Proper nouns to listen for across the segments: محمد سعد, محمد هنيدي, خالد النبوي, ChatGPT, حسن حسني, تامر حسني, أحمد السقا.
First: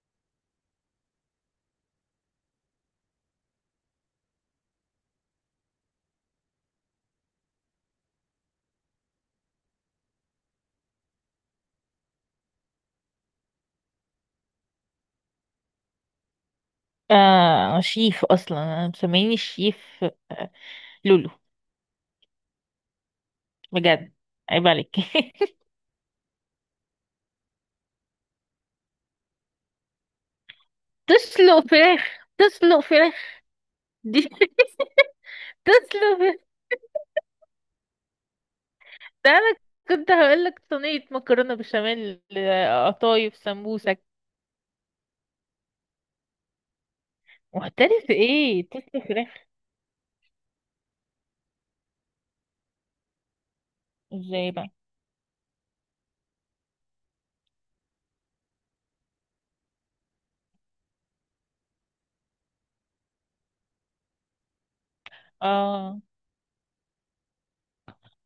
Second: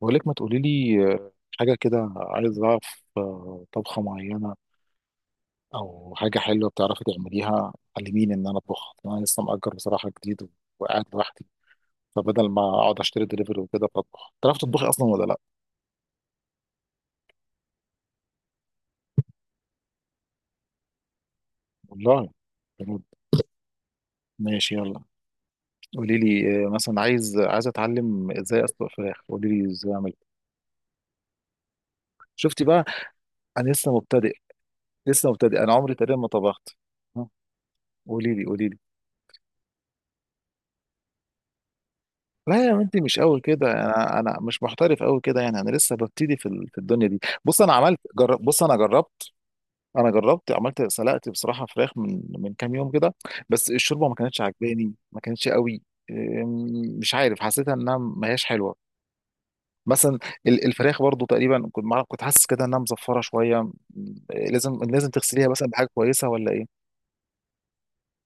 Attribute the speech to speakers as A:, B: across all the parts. A: بقول لك ما تقولي لي حاجة كده، عايز أعرف طبخة معينة أو حاجة حلوة بتعرفي تعمليها. علميني إن أنا أطبخ، أنا لسه مأجر بصراحة جديد وقاعد لوحدي، فبدل ما أقعد أشتري دليفري وكده بطبخ. تعرف تطبخي أصلا ولا لأ؟
B: آه، شيف. اصلا انا مسميني شيف آه لولو.
A: والله. بجد.
B: بجد. عيب
A: ماشي
B: عليك.
A: يلا. قولي لي مثلا عايز، أتعلم إزاي أسلق فراخ، قولي لي إزاي أعمل.
B: تسلق فراخ،
A: شفتي
B: تسلق
A: بقى،
B: فراخ
A: أنا لسه
B: دي.
A: مبتدئ، لسه مبتدئ، أنا
B: تسلق
A: عمري تقريبا ما
B: فراخ.
A: طبخت. ها، قولي لي، قولي.
B: ده انا كنت هقولك صينية مكرونة بشاميل،
A: لا يا بنتي، مش
B: قطايف،
A: قوي كده،
B: سمبوسك.
A: انا مش محترف قوي كده يعني، انا لسه ببتدي في الدنيا دي. بص انا عملت،
B: محترف
A: جرب، بص
B: ايه
A: انا
B: تسلق
A: جربت.
B: فراخ؟
A: انا جربت، عملت، سلقت بصراحه فراخ من كام يوم كده، بس الشوربه ما كانتش
B: ازاي بقى؟
A: عجباني، ما كانتش قوي. أم، مش عارف، حسيتها انها ما هياش حلوه مثلا. الفراخ برضو تقريبا كنت معرف، كنت حاسس كده انها مزفره شويه. لازم تغسليها مثلا بحاجه
B: اه،
A: كويسه ولا ايه؟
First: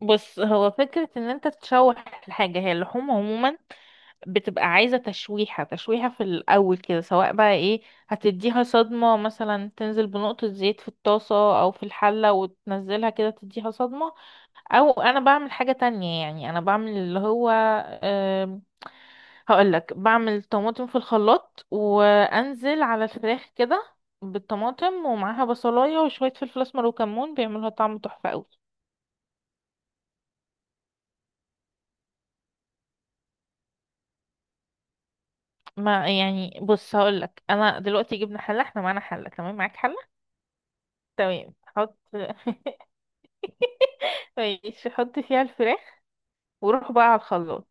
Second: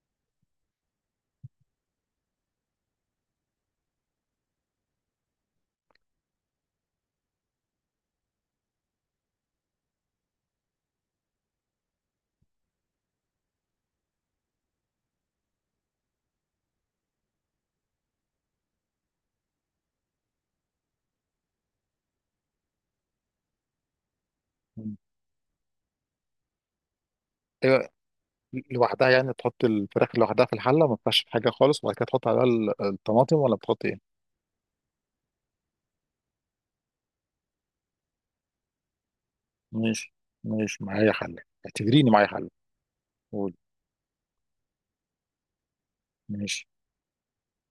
B: بص، هو فكرة ان انت تشوح الحاجة. هي اللحوم عموما بتبقى عايزة تشويحة تشويحة في الأول كده، سواء بقى ايه، هتديها صدمة. مثلا تنزل بنقطة زيت في الطاسة أو في الحلة وتنزلها كده، تديها صدمة. أو أنا بعمل حاجة تانية، يعني أنا بعمل اللي هو أم، هقولك، بعمل طماطم في الخلاط وأنزل على الفراخ كده،
A: مم.
B: بالطماطم ومعاها بصلاية وشوية فلفل أسمر وكمون، بيعملوا
A: ايوه،
B: طعم تحفة أوي.
A: لوحدها يعني، تحط الفراخ لوحدها في الحله، ما تنفعش في حاجه خالص، وبعد كده تحط عليها الطماطم ولا بتحط ايه؟
B: ما يعني، بص، هقولك أنا دلوقتي جبنا حلة، احنا معانا حلة. تمام، معاك حلة؟
A: ماشي، ماشي معايا حل.
B: تمام، حط.
A: اعتبريني معايا حل، قول.
B: ماشي، حط فيها الفراخ،
A: ماشي.
B: وروح بقى على الخلاط.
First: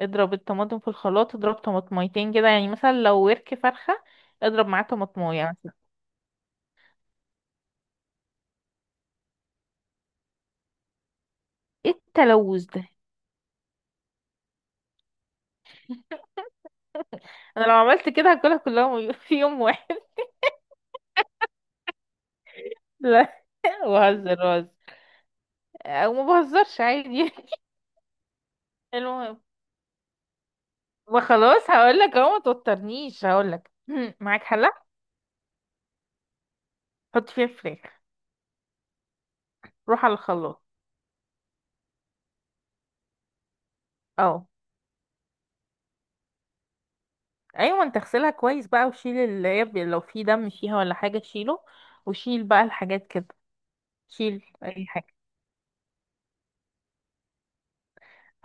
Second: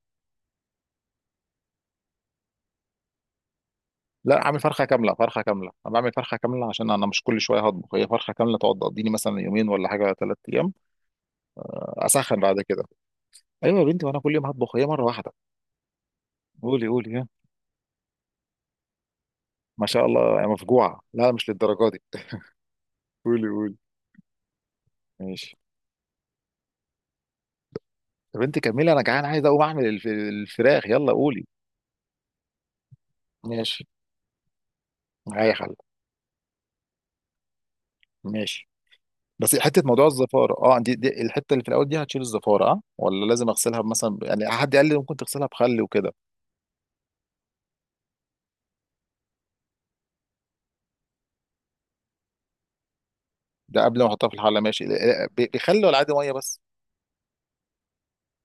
B: اضرب الطماطم في الخلاط، اضرب طماطميتين كده، يعني مثلا لو ورك فرخة
A: لا، عامل
B: اضرب معاه
A: فرخه كامله، فرخه
B: طماطمايه
A: كامله،
B: مثلا.
A: انا بعمل فرخه كامله عشان انا مش كل شويه هطبخ، هي فرخه كامله تقعد تقضيني مثلا يومين ولا حاجه ثلاث ايام.
B: ايه
A: اسخن بعد
B: التلوث
A: كده.
B: ده؟
A: ايوه يا بنتي، وانا كل يوم هطبخ، هي مره واحده. قولي قولي، ها.
B: انا لو عملت كده هاكلها كلها في يوم
A: ما
B: واحد.
A: شاء الله يا مفجوعه، لا مش للدرجه دي.
B: لا،
A: قولي قولي،
B: بهزر بهزر.
A: ماشي.
B: او ما بهزرش عادي.
A: طب انت كملي، انا جعان
B: المهم،
A: عايز اقوم اعمل الفراخ، يلا قولي.
B: وخلاص هقول لك اهو، ما توترنيش، هقول لك.
A: ماشي،
B: معاك حله؟
A: معايا حل.
B: حط فيها فراخ.
A: ماشي، بس حته
B: روح
A: موضوع
B: على
A: الزفاره
B: الخلاط.
A: اه، دي الحته اللي في الاول دي هتشيل الزفاره اه، ولا لازم اغسلها مثلا؟
B: اهو.
A: يعني حد قال لي ممكن تغسلها بخل وكده.
B: ايوه، انت اغسلها كويس بقى، وشيل اللي هي لو في دم فيها ولا حاجه شيله، وشيل بقى الحاجات كده.
A: ده قبل ما احطها في
B: شيل
A: الحله، ماشي.
B: اي حاجه.
A: بخل ولا عادي ميه بس؟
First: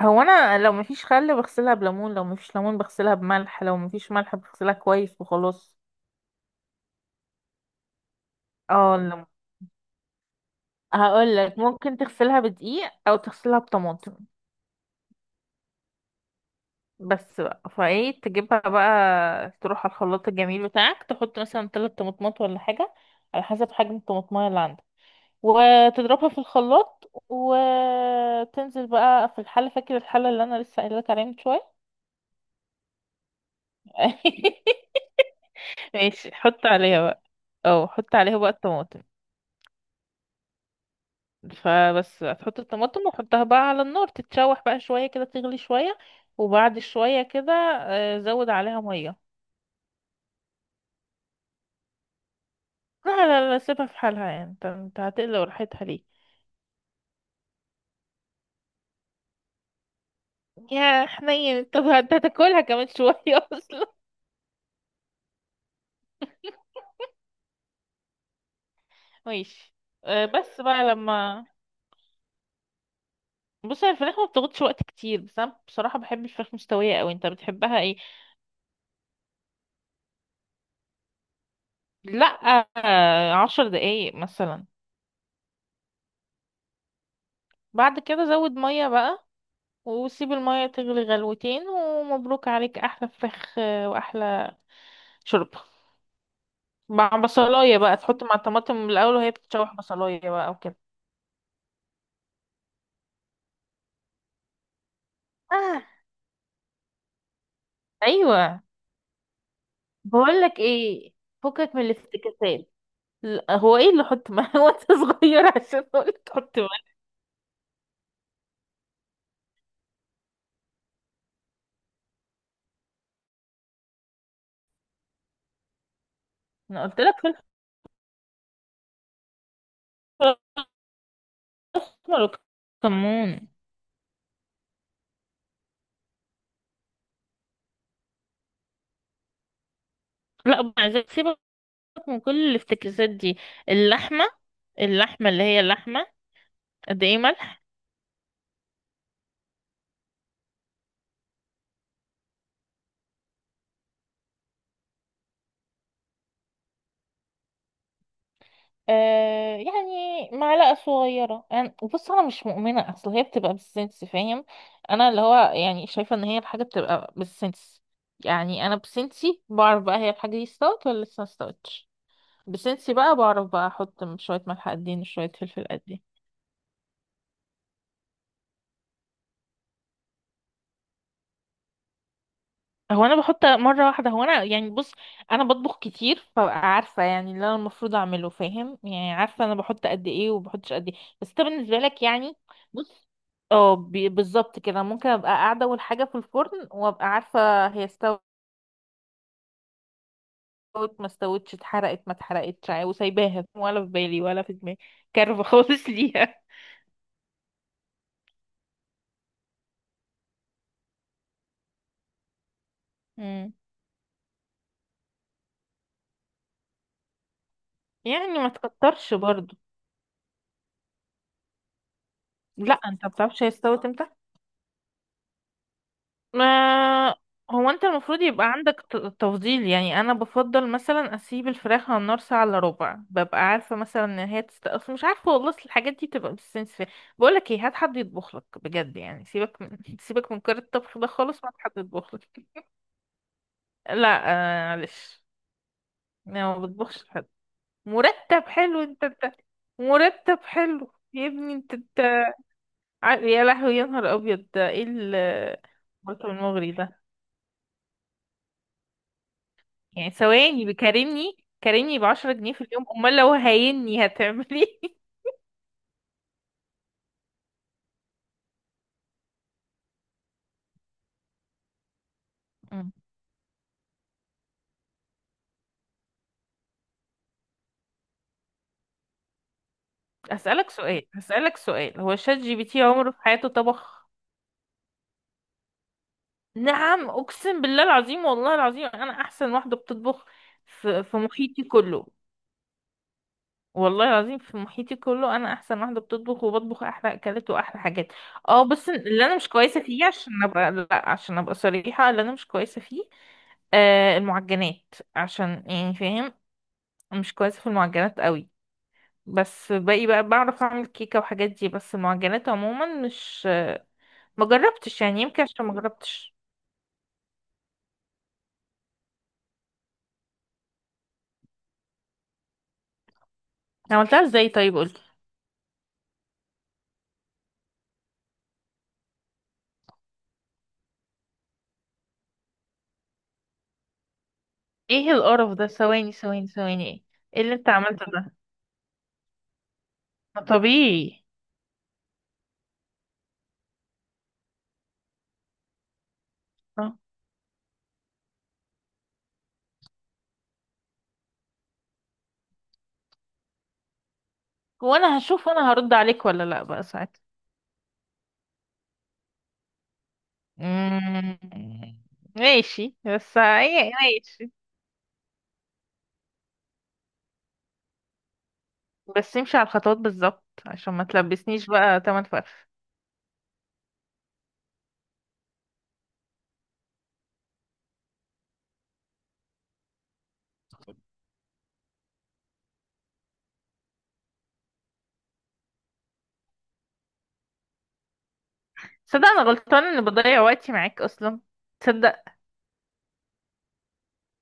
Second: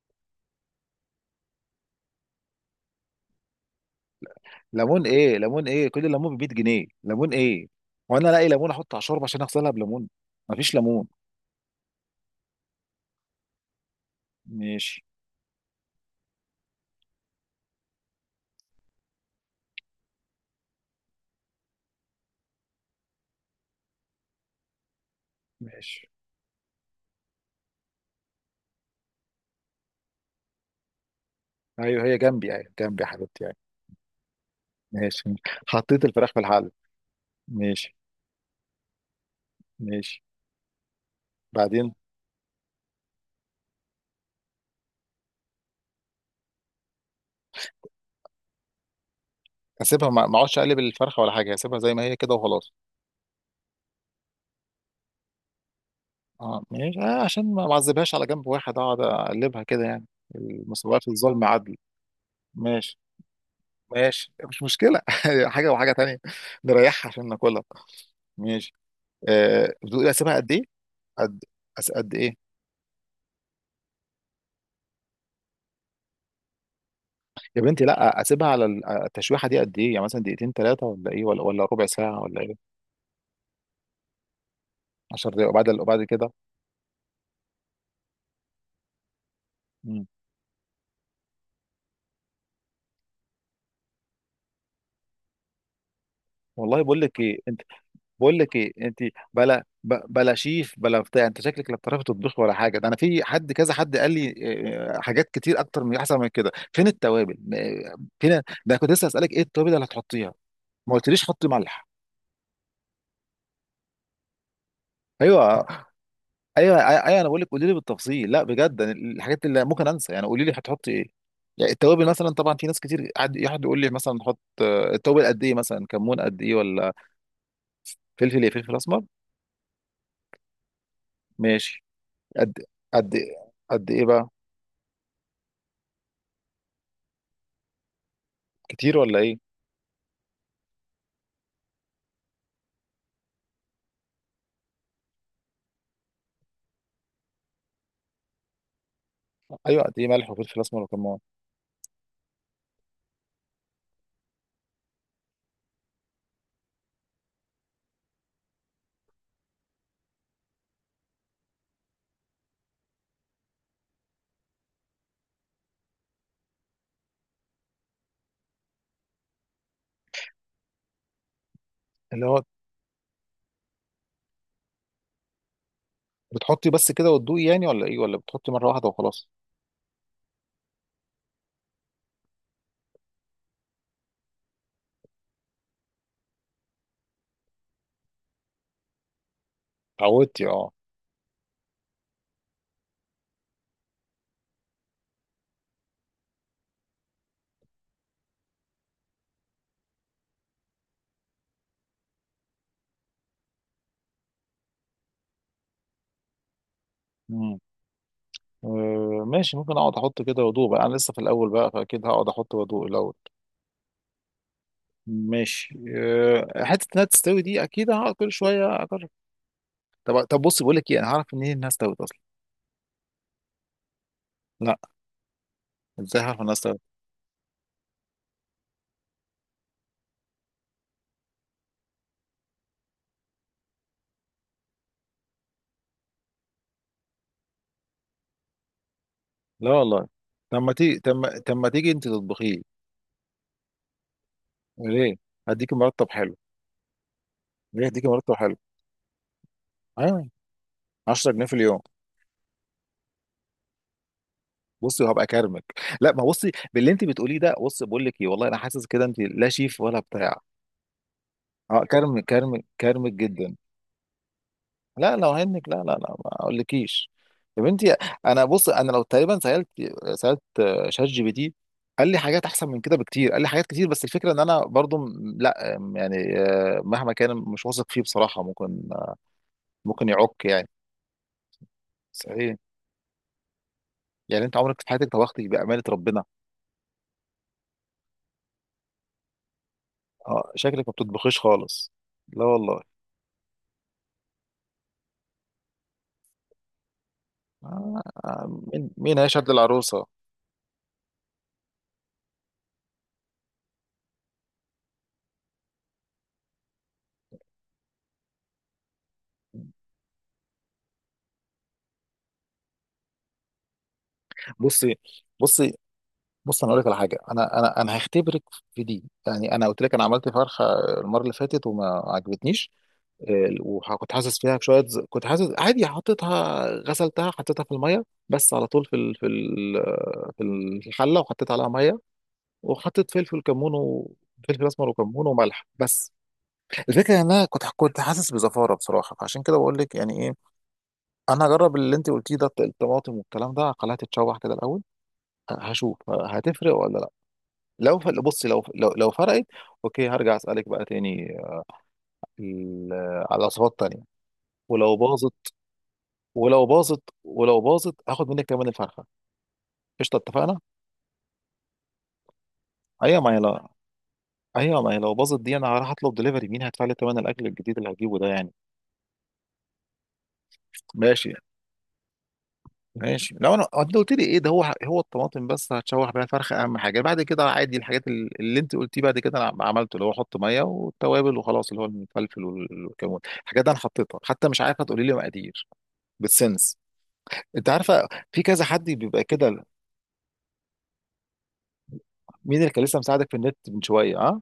B: هو انا لو مفيش خل بغسلها بليمون، لو مفيش ليمون بغسلها بملح، لو مفيش ملح بغسلها
A: ليمون
B: كويس
A: ايه؟ ليمون
B: وخلاص.
A: ايه؟ كل ليمون ب 100 جنيه، ليمون ايه؟ وانا الاقي ليمون احط
B: اه،
A: على شوربه
B: الليمون.
A: عشان اغسلها بليمون؟ مفيش ليمون.
B: هقول لك ممكن تغسلها بدقيق او تغسلها بطماطم.
A: ماشي،
B: بس بقى، فايه تجيبها بقى، تروح على الخلاط الجميل بتاعك، تحط مثلا 3 طماطمات ولا حاجه، على حسب حجم الطماطمايه اللي عندك،
A: ماشي،
B: وتضربها في الخلاط وتنزل بقى في الحلة. فاكر الحلة اللي انا لسه قايله لك عليها من شويه؟
A: ايوه هي جنبي، ايوه جنبي يا حبيبتي يعني. ماشي، حطيت
B: ماشي،
A: الفراخ في
B: حط
A: الحله.
B: عليها بقى. اه،
A: ماشي،
B: حط عليها بقى الطماطم.
A: ماشي. بعدين؟
B: فبس هتحط الطماطم وحطها بقى على النار، تتشوح بقى شويه كده، تغلي شويه. وبعد شويه كده زود عليها ميه.
A: اسيبها، ما اقعدش اقلب الفرخه ولا حاجه، اسيبها زي ما هي كده وخلاص؟
B: لا لا لا، سيبها في حالها، يعني انت هتقلق راحتها ليه؟
A: اه ماشي، آه، عشان ما معذبهاش على جنب واحد اقعد اقلبها كده يعني، المساواة
B: يا
A: في الظلم
B: حنين،
A: عدل.
B: طب انت هتاكلها كمان
A: ماشي،
B: شويه. اصلا.
A: ماشي، مش مشكلة. حاجة وحاجة تانية، نريحها عشان ناكلها. ماشي. آه
B: ماشي.
A: بتقول إيه، اسيبها قد
B: بس
A: ايه؟
B: بقى
A: قد،
B: لما،
A: قد ايه؟
B: بص، هي الفراخ ما بتاخدش وقت كتير، بس انا بصراحة بحب الفراخ مستوية قوي. انت
A: يا
B: بتحبها
A: بنتي،
B: ايه؟
A: لا، اسيبها على التشويحة دي قد ايه؟ يعني مثلا دقيقتين، ثلاثة ولا ايه، ولا ربع ساعة
B: لا،
A: ولا ايه؟
B: آه، 10 دقايق مثلا.
A: 10 دقايق، وبعد كده.
B: بعد كده زود مية بقى،
A: مم.
B: وسيب المية تغلي غلوتين، ومبروك عليك احلى فراخ واحلى شوربة،
A: والله بقول
B: مع
A: لك ايه،
B: بصلاية بقى، تحط مع
A: بقول لك ايه
B: الطماطم من
A: انت،
B: الاول وهي
A: بلا
B: بتتشوح، بصلاية
A: بلا
B: بقى او
A: شيف
B: كده.
A: بلا بتاع، انت شكلك لا بتعرفي تطبخ ولا حاجه. ده انا في حد، كذا حد قال لي حاجات كتير
B: آه،
A: اكتر، من احسن من كده. فين التوابل فين
B: ايوه،
A: ده، كنت لسه اسالك ايه التوابل اللي هتحطيها،
B: بقول لك
A: ما
B: ايه،
A: قلتليش حطي
B: فكك من
A: ملح.
B: الافتكاسات. لا، هو ايه اللي حط ملح وانت صغير
A: ايوه
B: عشان اقول لك حط
A: ايوه
B: ملح؟
A: ايوه أيوه، انا بقول لك قولي لي بالتفصيل، لا بجد، أنا الحاجات اللي ممكن انسى يعني، قولي لي هتحطي ايه. يعني التوابل مثلا، طبعا في ناس كتير قعد، يقول لي مثلا نحط التوابل قد ايه، مثلا كمون قد ايه
B: انا
A: ولا؟
B: قلت لك فلفل
A: فلفل ايه؟ فلفل اسمر. ماشي.
B: اسمر
A: قد، قد
B: وكمون.
A: قد ايه بقى؟ كتير ولا ايه؟
B: لا، مع ذلك سيبك من كل الافتكاسات دي. اللحمة، اللحمة اللي هي اللحمة، قد ايه ملح؟
A: ايوه، قد ايه ملح وفلفل اسمر وكمون؟
B: يعني معلقة صغيرة. أنا بص، أنا مش مؤمنة، أصل هي بتبقى بالسنس، فاهم؟ أنا اللي هو يعني شايفة إن هي الحاجة بتبقى بالسنس، يعني أنا بسنسي بعرف بقى هي الحاجة دي استوت ولا لسه ما استوتش.
A: اللي هو،
B: بسنسي بقى بعرف بقى أحط شوية ملح قد ايه، شوية فلفل قد ايه.
A: بتحطي بس كده وتدوقي يعني ولا ايه، ولا بتحطي مره واحده وخلاص؟
B: هو انا بحط مره واحده، هو انا، يعني بص، انا بطبخ كتير، فعارفه يعني اللي انا المفروض اعمله، فاهم؟ يعني عارفه انا بحط قد ايه
A: اتعودتي اه.
B: وبحطش قد ايه. بس انت بالنسبه لك، يعني، بص، اه، بالظبط كده. ممكن ابقى قاعده اول حاجه في الفرن وابقى عارفه هي استوت ما استوتش، اتحرقت ما اتحرقتش، وسايباها. ولا في بالي ولا في دماغي، كارفه خالص ليها.
A: امم آه، ماشي. ممكن اقعد احط كده وادوق بقى، انا لسه في الاول بقى، فاكيد هقعد احط وادوق الاول.
B: مم.
A: ماشي. آه، حته انها تستوي دي، اكيد هقعد
B: يعني
A: كل
B: ما
A: شويه اجرب.
B: تكترش برضو.
A: طب، بص بقول لك ايه، انا هعرف منين انها استوت اصلا؟
B: لا، انت ما بتعرفش هي استوت امتى.
A: لا، ازاي هعرف انها استوت؟
B: ما هو انت المفروض يبقى عندك تفضيل، يعني انا بفضل مثلا اسيب الفراخ على النار ساعة الا ربع، ببقى عارفة مثلا ان هي تست... أصل مش عارفة والله، أصل الحاجات دي بتبقى بالسنس فيها. بقولك ايه، هات حد يطبخ لك بجد، يعني سيبك
A: لا
B: من
A: والله.
B: سيبك من كار
A: طب ما
B: الطبخ
A: تيجي،
B: ده خالص، ما
A: طب ما
B: حد
A: تيجي انت
B: يطبخ لك.
A: تطبخيه؟
B: لا، آه،
A: ليه؟
B: معلش.
A: هديكي مرتب حلو.
B: انا ما بطبخش حد.
A: ليه؟ هديكي مرتب
B: مرتب
A: حلو.
B: حلو؟ انت انت.
A: ايوه،
B: مرتب حلو يا
A: 10 جنيه في
B: ابني، انت
A: اليوم.
B: انت. يا لهوي، يا نهار ابيض، ده ايه
A: بصي وهبقى اكرمك. لا، ما
B: المرتب
A: بصي
B: المغري
A: باللي
B: ده؟
A: انت بتقوليه ده، بصي بقول لك ايه، والله انا حاسس كده انت لا شيف ولا
B: يعني
A: بتاع.
B: ثواني، بكارمني،
A: اه،
B: كارمني
A: كرم،
B: بعشرة
A: كرم،
B: جنيه في اليوم،
A: كرمك
B: امال لو
A: جدا.
B: هيني هتعملي؟
A: لا لو هنك، لا لا لا ما اقولكيش. يا بنتي، انا بص، انا لو تقريبا سالت، سالت شات جي بي تي، قال لي حاجات احسن من
B: مم.
A: كده بكتير، قال لي حاجات كتير، بس الفكره ان انا برضو لا، يعني مهما كان مش واثق فيه بصراحه، ممكن ممكن يعك يعني.
B: هسألك سؤال، هسألك سؤال، هو شات
A: صحيح،
B: جي بي تي عمره في حياته طبخ؟
A: يعني انت عمرك في حياتك طبختي بامانه ربنا؟
B: نعم، أقسم بالله العظيم، والله العظيم أنا أحسن واحدة بتطبخ
A: اه شكلك ما
B: في
A: بتطبخيش
B: محيطي
A: خالص.
B: كله.
A: لا والله.
B: والله العظيم في محيطي كله أنا أحسن واحدة بتطبخ، وبطبخ أحلى أكلات وأحلى
A: آه،
B: حاجات. اه، بس
A: مين، مين
B: اللي أنا مش
A: هيشهد
B: كويسة فيه،
A: للعروسه؟
B: عشان أبقى، لا، عشان أبقى صريحة، اللي أنا مش كويسة فيه المعجنات، عشان، يعني، فاهم؟ مش كويسة في المعجنات قوي. بس باقي بقى بعرف اعمل كيكة وحاجات دي، بس المعجنات عموما مش، ما
A: بصي،
B: جربتش يعني، يمكن عشان
A: بصي،
B: ما جربتش.
A: بص، انا اقول لك على حاجه، انا انا هختبرك في دي. يعني انا قلت لك انا عملت فرخه المره اللي فاتت وما عجبتنيش. آه، وكنت
B: عملتها
A: حاسس
B: ازاي
A: فيها
B: طيب،
A: بشويه،
B: قولي.
A: كنت حاسس عادي، حطيتها، غسلتها، حطيتها في الميه بس على طول، في الحله، وحطيت عليها ميه، وحطيت فلفل كمون وفلفل اسمر
B: ايه
A: وكمون
B: القرف
A: وملح
B: ده؟
A: بس.
B: ثواني ثواني ثواني، ايه
A: الفكره ان
B: إيه
A: انا
B: اللي انت
A: كنت
B: عملته
A: حاسس
B: ده؟
A: بزفاره بصراحه، فعشان كده بقول لك يعني إيه.
B: ما طبيعي.
A: انا هجرب اللي انت قلتيه ده، الطماطم والكلام ده، خليها تتشوح كده الاول، هشوف هتفرق
B: آه.
A: ولا لا. لو بصي، لو فرقت اوكي، هرجع اسالك بقى تاني ال- على وصفات تانية. ولو
B: وانا
A: باظت،
B: هشوف، وانا هرد عليك ولا لا بقى ساعتها.
A: ولو باظت هاخد منك كمان الفرخه، قشطه، اتفقنا.
B: مم. ماشي،
A: ايوه ما
B: بس
A: هي، لا
B: ايه، ماشي.
A: ايوه ما هي لو باظت دي، انا هروح اطلب دليفري، مين هيدفع لي ثمن الاكل الجديد اللي هجيبه ده يعني؟
B: بس امشي على الخطوات بالظبط، عشان ما
A: ماشي.
B: تلبسنيش بقى تمن فرف.
A: ماشي، لو انا آه، انت قلت لي ايه ده، هو الطماطم بس هتشوح بيها الفرخه اهم حاجه، بعد كده عادي الحاجات اللي انت قلتيه بعد كده انا عملته، اللي هو احط ميه والتوابل وخلاص، اللي هو الفلفل والكمون، الحاجات دي انا حطيتها حتى مش عارفه، تقولي لي مقادير؟ بالسنس، انت عارفه، في كذا حد بيبقى
B: صدق، انا
A: كده.
B: غلطانه اني بضيع وقتي معاك اصلا. تصدق.
A: مين اللي كان لسه مساعدك في النت من شويه، ها؟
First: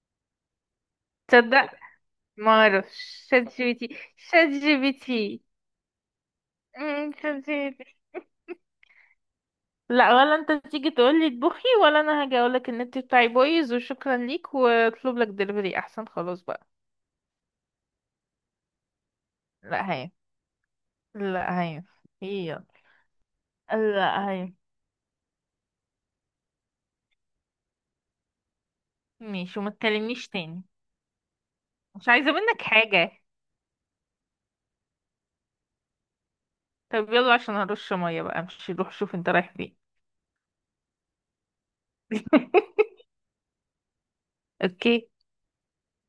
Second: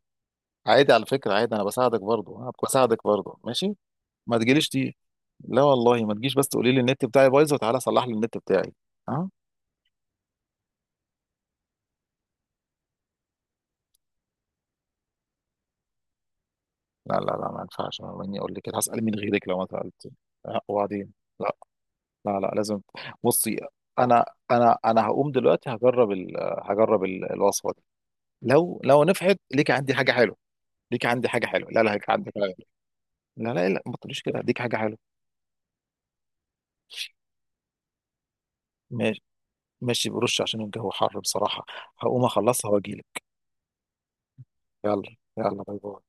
A: عادي على فكره، عادي انا
B: تصدق.
A: بساعدك برضه، ها،
B: ما
A: بساعدك
B: اعرفش
A: برضه،
B: شات جي
A: ماشي.
B: بي تي
A: ما
B: شات
A: تجيليش
B: جي بي
A: دي،
B: تي
A: لا والله ما تجيش بس تقولي لي النت بتاعي
B: شات
A: بايظ
B: جي
A: وتعالى
B: بي تي
A: صلح لي النت بتاعي. آه؟
B: لا، ولا انت تيجي تقول لي اطبخي، ولا انا هاجي اقول لك النت بتاعي بايظ وشكرا ليك، واطلب لك دليفري احسن، خلاص بقى.
A: لا لا لا، ما ينفعش مني اقول لك كده، هسأل مين غيرك لو ما
B: لا هي،
A: سألت؟ لا، وبعدين،
B: لا هي،
A: لا لا
B: هي،
A: لازم. بصي، انا
B: لا هي.
A: انا انا هقوم دلوقتي هجرب ال... هجرب الوصفه دي، لو نفعت
B: ماشي، وما
A: ليك عندي حاجه
B: تكلمنيش
A: حلوه،
B: تاني.
A: ليك عندي حاجه حلوه. لا لا،
B: مش
A: ليك عندي
B: عايزه
A: حاجه
B: منك
A: حلوه.
B: حاجه.
A: لا لا لا ما تقوليش كده، ليك حاجه حلوه.
B: طب يلا، عشان هرش ميه بقى، مش روح شوف
A: ماشي.
B: انت رايح فين.
A: ماشي، برش عشان الجو حر بصراحه، هقوم اخلصها واجيلك. يلا
B: اوكي
A: يلا، باي باي.